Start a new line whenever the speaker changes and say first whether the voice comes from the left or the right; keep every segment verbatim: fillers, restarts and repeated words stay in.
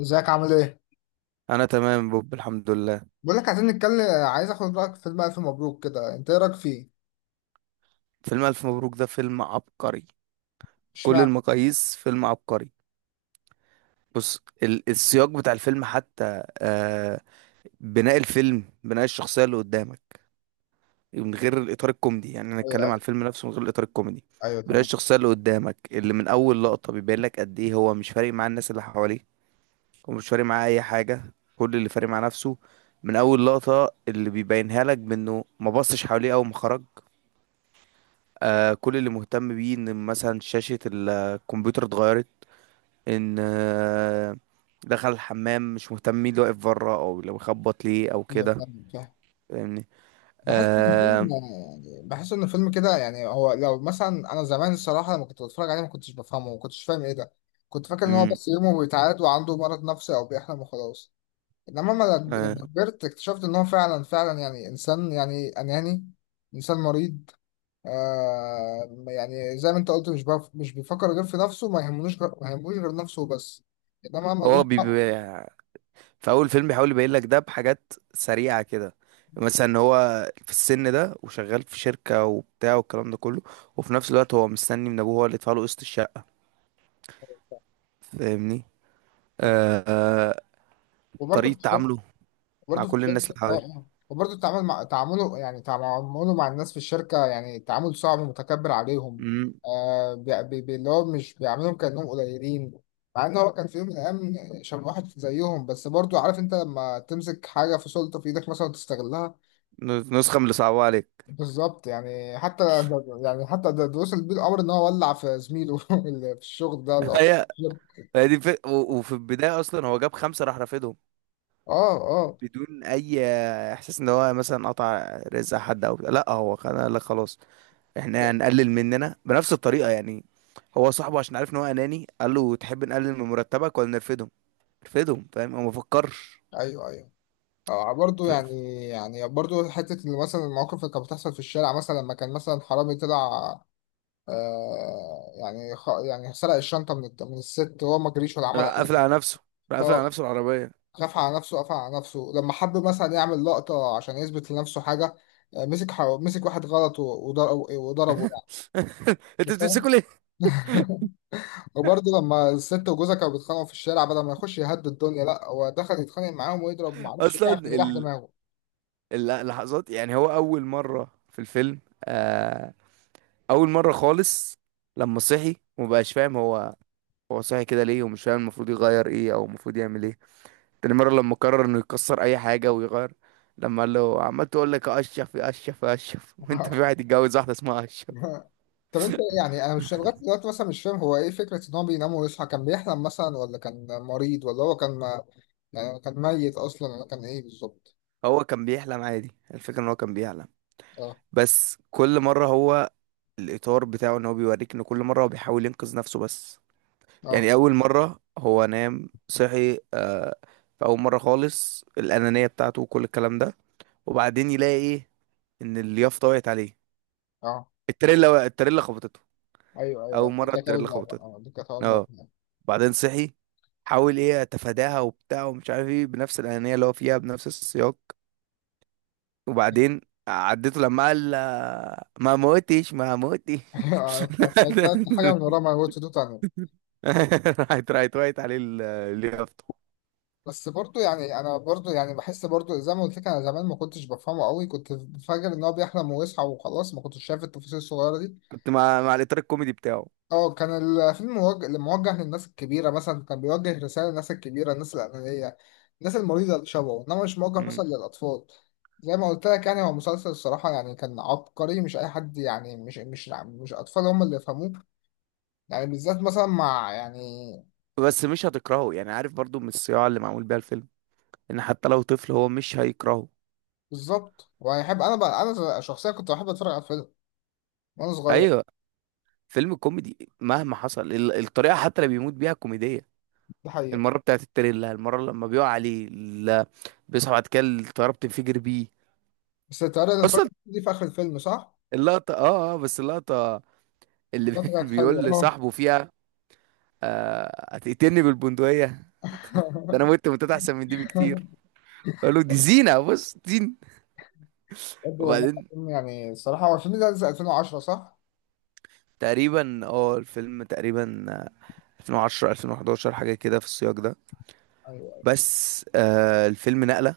left: ازيك عامل ايه؟
right: انا تمام بوب، الحمد لله.
left: بقول لك عايزين نتكلم، عايز اخد رايك في بقى في مبروك كده. انت ايه رايك فيه؟
right: فيلم الف مبروك ده فيلم عبقري. كل
left: اشمعنى؟
right: المقاييس فيلم عبقري. بص، ال- السياق بتاع الفيلم، حتى آه بناء الفيلم، بناء الشخصيه اللي قدامك، من غير الاطار الكوميدي، يعني انا
left: ايوه
right: اتكلم على
left: ايوه
right: الفيلم نفسه من غير الاطار الكوميدي.
left: ايوه
right: بناء
left: تمام.
right: الشخصيه اللي قدامك، اللي من اول لقطه بيبين لك قد ايه هو مش فارق مع الناس اللي حواليه، ومش فارق معاه اي حاجه، كل اللي فارق مع نفسه. من اول لقطه اللي بيبينها لك، بانه ما بصش حواليه اول ما خرج، آه كل اللي مهتم بيه ان مثلا شاشة الكمبيوتر اتغيرت، ان آه دخل الحمام مش مهتم مين اللي واقف بره او لو خبط ليه او
left: ايوه
right: كده.
left: تمام فاهم.
right: فاهمني؟
left: بحس ان الفيلم،
right: آه.
left: يعني بحس ان الفيلم كده يعني هو لو مثلا انا زمان، الصراحه لما كنت بتفرج عليه ما كنتش بفهمه، ما كنتش فاهم ايه ده. كنت فاكر ان هو
right: مم.
left: بس يومه بيتعاد وعنده مرض نفسي او بيحلم وخلاص. انما لما،
right: آه.
left: لما كبرت اكتشفت ان هو فعلا فعلا يعني انسان، يعني اناني، انسان مريض. آه، يعني زي ما انت قلت، مش بف... مش بيفكر غير في نفسه، ما يهمنوش غ... ما يهموش غير نفسه بس. انما ملوش
right: هو
left: دعوة.
right: بيبقى في اول فيلم بيحاول يبين لك ده بحاجات سريعة كده، مثلا إن هو في السن ده وشغال في شركة وبتاع والكلام ده كله، وفي نفس الوقت هو مستني من ابوه هو اللي يدفع له قسط الشقة. فاهمني؟ آه. آه.
left: وبرضه في
right: طريقة
left: الشركه،
right: تعامله مع
left: وبرضه في
right: كل الناس
left: الشركه اه
right: اللي
left: اه وبرضه التعامل، مع تعامله يعني تعامله مع الناس في الشركه يعني تعامل صعب، ومتكبر عليهم.
right: حواليه،
left: آه، بي... بي... بي- اللي هو مش بيعاملهم كانهم قليلين، مع ان هو كان في يوم من الايام شبه واحد زيهم. بس برضه عارف انت لما تمسك حاجه، في سلطه في ايدك مثلا، وتستغلها.
right: نسخة من اللي صعبوها عليك.
left: بالظبط. يعني حتى يعني حتى ده ده وصل بيه الامر ان هو ولع في زميله اللي في الشغل، ده اللي-
right: هي هي دي في... وفي البداية أصلا هو جاب خمسة راح رافضهم،
left: اه اه.
right: بدون أي إحساس إن هو مثلا قطع رزق حد أو بتاع. لا، هو كان قال لك خلاص، إحنا هنقلل مننا بنفس الطريقة يعني. هو صاحبه عشان عارف إن هو أناني، قال له تحب نقلل من مرتبك ولا نرفدهم؟ نرفدهم، فاهم، هو ما فكرش.
left: ايوه ايوه. آه برضه،
right: ف...
left: يعني يعني برضه حته، اللي مثلا المواقف اللي كانت بتحصل في الشارع مثلا، لما كان مثلا حرامي طلع. آه يعني، خ... يعني سرق الشنطه من الت- من الست، وهو ما جريش ولا عمل
right: راح
left: اي
right: قافل
left: حاجه.
right: على نفسه، راح قافل على
left: اه.
right: نفسه العربية.
left: خاف على نفسه، قفل على نفسه. لما حب مثلا يعمل لقطه عشان يثبت لنفسه حاجه، آه مسك ح... مسك واحد غلط و- وضر- وضربه يعني.
right: أنت
left: أنت فاهم.
right: بتمسكوا ليه؟
left: وبرضه لما الست وجوزها كانوا بيتخانقوا في الشارع، بدل ما يخش يهدي الدنيا، لا، هو دخل يتخانق معاهم ويضرب، ما اعرفش ايه،
right: أصلا،
left: عشان يريح
right: ال...
left: دماغه.
right: اللحظات، يعني هو أول مرة في الفيلم، آه اول مره خالص، لما صحي ومبقاش فاهم، هو هو صحي كده ليه ومش فاهم المفروض يغير ايه او المفروض يعمل ايه. تاني مره لما قرر انه يكسر اي حاجه ويغير، لما قال له عمال تقول لك اشرف يا اشرف يا اشرف، وانت في واحد يتجوز واحده اسمها اشرف.
left: طب انت يعني، انا مش لغايه دلوقتي مثلا مش فاهم هو ايه فكره ان هو بينام ويصحى. كان بيحلم مثلا ولا كان مريض، ولا هو كان، يعني كان ميت اصلا، ولا كان ايه بالظبط؟
right: هو كان بيحلم عادي، الفكره ان هو كان بيحلم،
left: اه
right: بس كل مره هو، الاطار بتاعه ان هو بيوريك ان كل مره هو بيحاول ينقذ نفسه بس.
left: اه.
right: يعني اول مره هو نام صحي، آه، في اول مره خالص الانانيه بتاعته وكل الكلام ده، وبعدين يلاقي ايه، ان اليافطه وقعت عليه،
left: اه.
right: التريلا التريلا خبطته،
left: ايوه
right: اول
left: ايوه، دي
right: مره
left: كانت
right: التريلا
left: اول مره.
right: خبطته،
left: اه، دي كانت اول مره.
right: اه، بعدين صحي، حاول ايه اتفاداها وبتاع ومش عارف ايه، بنفس الانانيه اللي هو فيها، بنفس السياق، وبعدين عديته لما قال ما موتش، ما موتش.
left: آه، فكرت حاجه من ورا ما قلت دو تاني.
right: راحت راحت وقعت عليه ال- اليافطه،
left: بس برضو يعني، انا برضو يعني بحس برضو زي ما قلت لك، انا زمان ما كنتش بفهمه قوي، كنت فاكر ان هو بيحلم ويصحى وخلاص، ما كنتش شايف التفاصيل الصغيره دي.
right: كنت مع مع الاطار الكوميدي بتاعه.
left: اه كان الفيلم موجه موجه للناس الكبيره، مثلا كان بيوجه رساله للناس الكبيره، الناس الانانيه، الناس المريضه اللي شبهه. انما مش موجه
right: مم.
left: مثلا للاطفال. زي ما قلت لك يعني، هو مسلسل الصراحه يعني كان عبقري، مش اي حد يعني، مش مش مش اطفال هم اللي يفهموه. يعني بالذات مثلا مع يعني،
right: بس مش هتكرهه يعني، عارف، برضو من الصياعه اللي معمول بيها الفيلم، ان حتى لو طفل هو مش هيكرهه.
left: بالظبط. وهيحب. انا بقى، انا شخصيا كنت بحب اتفرج على الفيلم وانا صغير.
right: ايوه، فيلم كوميدي مهما حصل، ال- الطريقة حتى اللي بيموت بيها كوميدية.
left: ده حقيقي.
right: المرة بتاعت التريلا، المرة لما بيقع عليه ال- بيصحى بعد كده، الطيارة بتنفجر بيه.
left: بس تعالى نتفرج،
right: أصلا
left: دي في آخر الفيلم صح؟
right: اللقطة، اه، اه، بس اللقطة اللي
left: ده كانت حلوة
right: بيقول
left: اه.
right: لصاحبه فيها، آه، هتقتلني بالبندقية؟ ده أنا مت، متت أحسن من دي بكتير. قال له دي زينة، بص زين.
left: بجد والله
right: وبعدين،
left: العظيم. يعني الصراحة هو الفيلم ده نزل ألفين وعشرة صح؟
right: تقريبا، اه، الفيلم تقريبا، آه، ألفين وعشرة ألفين وأحد عشر حاجة كده في السياق ده،
left: أيوه أيوه.
right: بس آه الفيلم نقلة،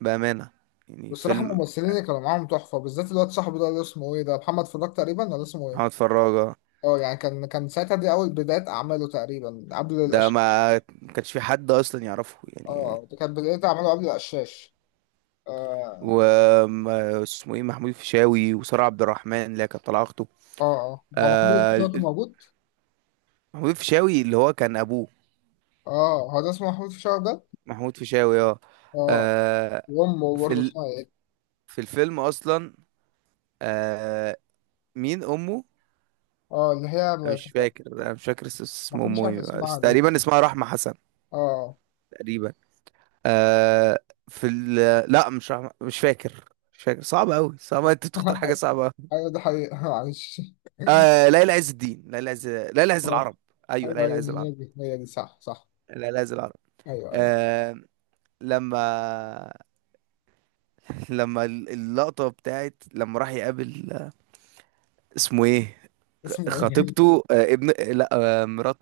right: بأمانة، يعني
left: والصراحة
right: فيلم.
left: الممثلين اللي كانوا معاهم تحفة، بالذات الواد صاحبه ده، اللي اسمه إيه ده، محمد فراج تقريبا ولا اسمه
right: محمد
left: إيه؟
right: فراج
left: أه، يعني كان كان ساعتها دي أول بداية أعماله تقريبا، قبل
right: ده،
left: الأش.
right: ما ما كانش في حد اصلا يعرفه
left: أه
right: يعني،
left: آه، دي كانت بداية أعماله قبل الأشاش. أه
right: وما اسمه ايه، محمود الفيشاوي، وسارة عبد الرحمن اللي هي كانت طالعه اخته.
left: أه. أه، هو محمود
right: آه، ال-
left: الفيشاوي كان
right: ال-
left: موجود؟
right: محمود الفيشاوي اللي هو كان ابوه.
left: أه، هو ده اسمه محمود الفيشاوي ده؟
right: محمود الفيشاوي، اه.
left: أه.
right: آه.
left: وأمه
right: في
left: برضه
right: ال...
left: اسمها إيه؟
right: في الفيلم اصلا، آه مين امه؟
left: أه اللي هي،
right: أنا
left: ما،
right: مش فاكر انا مش فاكر اس-
left: ما
right: اسم
left: حدش
right: امه
left: عارف
right: ايه،
left: اسمها.
right: بس تقريبا اسمها رحمة حسن،
left: اه.
right: تقريبا، آه في ال... لا، مش رحمة، مش فاكر، مش فاكر، صعب قوي، صعب انت تختار حاجة صعبة.
left: ايوه ده حقيقة. معلش.
right: آه، ليلى عز الدين، ليلى عز، ليلى عز
left: اه.
right: العرب، ايوه،
left: ايوه
right: ليلى
left: ايوه،
right: عز العرب،
left: هي دي هي دي صح صح.
right: ليلى عز العرب.
left: ايوه ايوه.
right: آه. لما لما اللقطة بتاعت لما راح يقابل، اسمه ايه،
left: اسمه ايه؟
right: خطيبته، آه ابن، لا، آه مرات،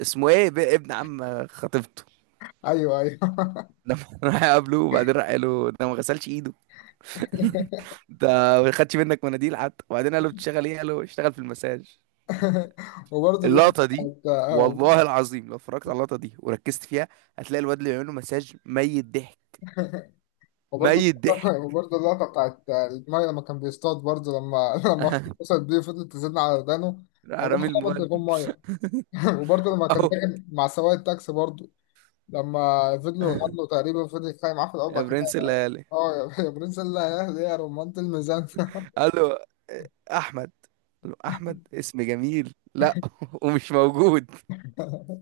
right: اسمه ايه، ب- ابن عم خطيبته،
left: ايوه ايوه.
right: لما راح يقابله وبعدين راح قال له ده ما غسلش ايده، ده ما خدش منك مناديل حتى، وبعدين قال له بتشتغل ايه؟ قال له اشتغل في المساج.
left: وبرضه اللقطة
right: اللقطة دي،
left: بتاعت آه،
right: والله العظيم لو اتفرجت على اللقطة دي وركزت فيها، هتلاقي الواد اللي بيعمله مساج ميت ضحك،
left: وبرضه،
right: ميت ضحك،
left: وبرضه اللقطة بتاعت المية لما كان بيصطاد، برضه لما، لما اخته اتصلت بيه فضلت تزن على ودانه.
right: راح
left: الله،
right: رامي
left: خبط
right: الموبايل،
left: تليفون مية. وبرضه لما كان
right: اهو،
left: راجع مع سواق التاكسي برضه، لما فضلوا يغنوا، تقريبا فضل يتخانق معاه في الأول،
right: يا
left: بعد كده
right: برنس الليالي،
left: اه، يا يا برنس، الله، يا أهل، يا رمانة الميزان.
right: قال له احمد، قال له احمد اسم جميل، لا، ومش موجود.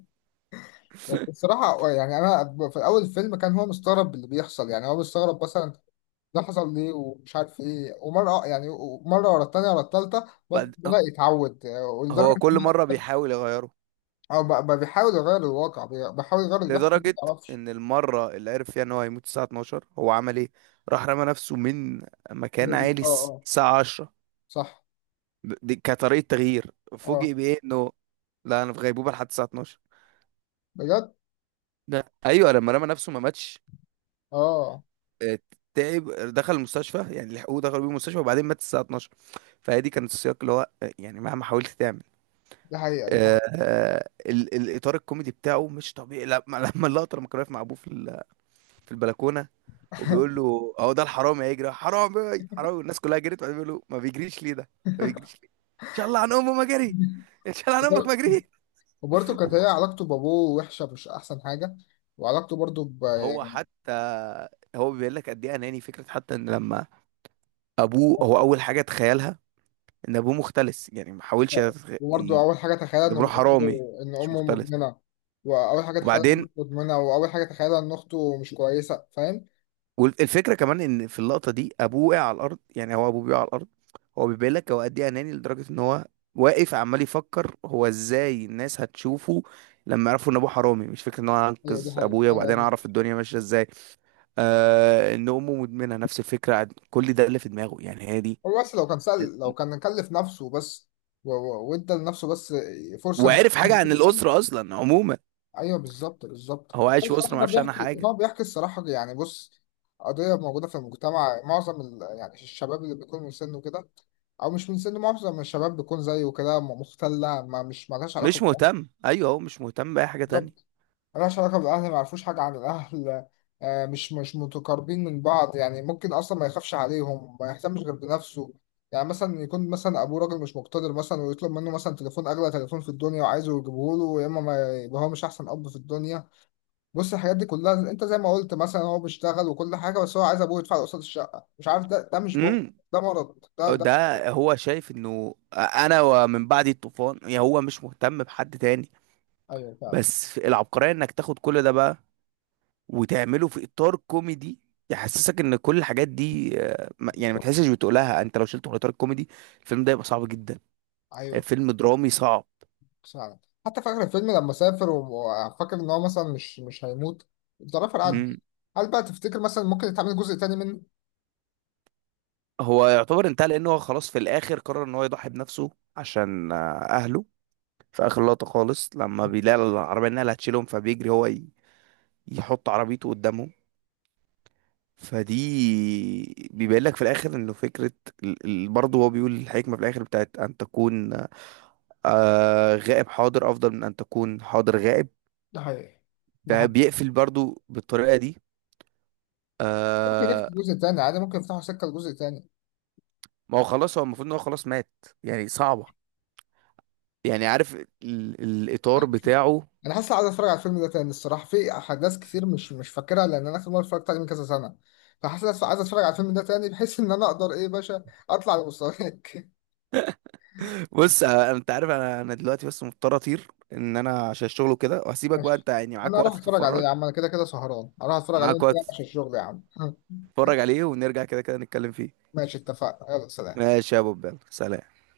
left: بس بصراحة آه، يعني أنا في أول الفيلم كان هو مستغرب اللي بيحصل، يعني هو مستغرب مثلا ده حصل ليه ومش عارف إيه. ومرة آه، يعني مرة ورا التانية ورا التالتة بد-
right: بعد
left: بدأ يتعود آه، ولدرجة
right: هو
left: إن
right: كل مره بيحاول يغيره،
left: هو آه، بقى بقى بيحاول يغير الواقع، بي- بيحاول يغير اللي بيحصل، ما
right: لدرجه
left: تعرفش.
right: ان المره اللي عرف فيها ان هو هيموت الساعه اتناشر هو عمل ايه؟ راح رمى نفسه من مكان
left: آه
right: عالي الس-
left: آه.
right: الساعه عشرة،
left: صح.
right: ب- دي كطريقه تغيير،
left: آه.
right: فوجئ بايه انه، لا انا في غيبوبه لحد الساعه اثنا عشر،
left: بجد.
right: ده ايوه لما رمى نفسه ما ماتش،
left: آه،
right: آه، تعب، دخل المستشفى، يعني لحقوه دخلوا بيه المستشفى، وبعدين مات الساعة اتناشر. فهي دي كانت السياق اللي هو، آه، يعني مهما حاولت تعمل،
left: دي حقيقة، دي
right: آه،
left: حقيقة.
right: آه، ال- الإطار الكوميدي بتاعه مش طبيعي، لما لما اللقطة لما كان واقف مع أبوه في ال- في البلكونة، وبيقول له أهو ده الحرامي هيجري حرامي حرامي، والناس كلها جريت، وبعدين بيقول له ما بيجريش ليه ده؟ ما بيجريش ليه، إن شاء الله عن أمه ما جري، إن شاء الله عن أمك
left: وبر-
right: ما جري.
left: وبرضه كانت هي علاقته بأبوه وحشة، مش أحسن حاجة. وعلاقته برضه ب...
right: هو
left: يعني،
right: حتى هو بيبين لك قد إيه أناني، فكرة حتى إن لما أبوه، هو أول حاجة تخيلها ان ابوه مختلس، يعني ما حاولش يتخ-
left: وبرضه أول حاجة تخيلها
right: ده
left: إن
right: بروح
left: أمه،
right: حرامي
left: إن
right: مش
left: أمه
right: مختلس،
left: مدمنة. وأول حاجة تخيلها إن
right: وبعدين،
left: أمه مدمنة، وأول حاجة تخيلها إن أخته مش كويسة، فاهم؟
right: والفكره كمان ان في اللقطه دي ابوه وقع على الارض، يعني هو ابوه بيقع على الارض، هو بيبين لك هو قد ايه اناني، لدرجه ان هو واقف عمال يفكر هو ازاي الناس هتشوفه لما يعرفوا ان ابوه حرامي، مش فكره ان هو
left: هي دي
right: انقذ
left: حقيقة،
right: ابويا
left: أيوة
right: وبعدين
left: دي.
right: اعرف الدنيا ماشيه ازاي. آه ان امه مدمنه، نفس الفكره، عن- كل ده اللي في دماغه، يعني هي دي،
left: هو بس لو كان سأل، لو كان كلف نفسه بس، و- و- وإدى لنفسه بس فرصة،
right: وعرف حاجه عن
left: إن-
right: الاسره اصلا عموما،
left: أيوه بالظبط بالظبط.
right: هو
left: أنا
right: عايش في اسره
left: الصراحة
right: ما
left: ده
right: يعرفش عنها
left: بيحكي،
right: حاجه،
left: هو بيحكي الصراحة يعني، بص، قضية موجودة في المجتمع، معظم ال... يعني الشباب اللي بيكون من سنه كده، او مش من سن، معظم الشباب بيكون زيه كده، م- مختلة، ما، مش مالهاش علاقة.
right: مش مهتم، ايوه، هو مش مهتم باي حاجه تانية.
left: بالظبط. ملهاش علاقة بالأهل، ما يعرفوش حاجة عن الأهل، آه، مش مش متقاربين من بعض يعني. ممكن أصلا ما يخافش عليهم، ما يهتمش غير بنفسه. يعني مثلا يكون مثلا أبوه راجل مش مقتدر مثلا، ويطلب منه مثلا تليفون أغلى تليفون في الدنيا، وعايزه يجيبه له، يا إما ما يبقى هو مش أحسن أب في الدنيا. بص، الحاجات دي كلها، أنت زي ما قلت مثلا هو بيشتغل وكل حاجة، بس هو عايز أبوه يدفع له قسط الشقة. مش عارف، ده ده مش بخل،
right: مم.
left: ده مرض، ده ده،
right: ده هو شايف انه انا ومن بعد الطوفان، يعني هو مش مهتم بحد تاني،
left: أيوه فعلا.
right: بس في العبقرية انك تاخد كل ده بقى وتعمله في اطار كوميدي، يحسسك ان كل الحاجات دي، آه، ما- يعني ما تحسش بتقولها، انت لو شلته من اطار الكوميدي، الفيلم ده يبقى صعب جدا،
left: أيوه
right: فيلم درامي صعب.
left: فعلا. حتى في آخر الفيلم لما سافر وفاكر إن هو مثلا مش مش هيموت، الظرافة عدى.
right: مم.
left: هل بقى تفتكر مثلا ممكن يتعمل جزء تاني منه؟
right: هو يعتبر انتهى، لان هو خلاص في الاخر قرر ان هو يضحي بنفسه عشان آه، اهله، في اخر لقطة خالص لما بيلاقي العربية انها اللي هتشيلهم فبيجري هو ي- يحط عربيته قدامهم، فدي بيبين لك في الاخر انه فكره، ال- ال- برضه هو بيقول الحكمه في الاخر بتاعت ان تكون آه غائب حاضر افضل من ان تكون حاضر غائب،
left: ده حقيقي، ده حقيقي.
right: فبيقفل برضه بالطريقه دي.
left: ممكن يفتح
right: آه.
left: جزء تاني عادي، ممكن يفتحوا سكة لجزء تاني.
right: ما هو خلاص، هو المفروض ان هو خلاص مات يعني، صعبه، يعني عارف ال الاطار بتاعه.
left: أنا حاسس عايز أتفرج على الفيلم ده تاني الصراحة، في أحداث كتير مش مش فاكرها، لأن أنا آخر مرة اتفرجت عليه من كذا سنة. فحاسس عايز أتفرج على الفيلم ده تاني، بحيث إن أنا أقدر إيه يا باشا أطلع لمستواك.
right: بص، آه انت عارف، انا انا دلوقتي بس مضطر اطير، ان انا عشان الشغل وكده، وهسيبك بقى،
left: ماشي.
right: انت يعني معاك
left: أنا
right: وقت
left: أروح أتفرج عليه
right: تتفرج،
left: يا عم، أنا كده كده سهران، أروح أتفرج عليه،
right: معاك
left: وأنت رايح
right: وقت
left: عشان الشغل يا عم.
right: تتفرج عليه، ونرجع كده كده نتكلم فيه.
left: ماشي، اتفقنا، يلا سلام.
right: ماشي يا ابو بال، سلام.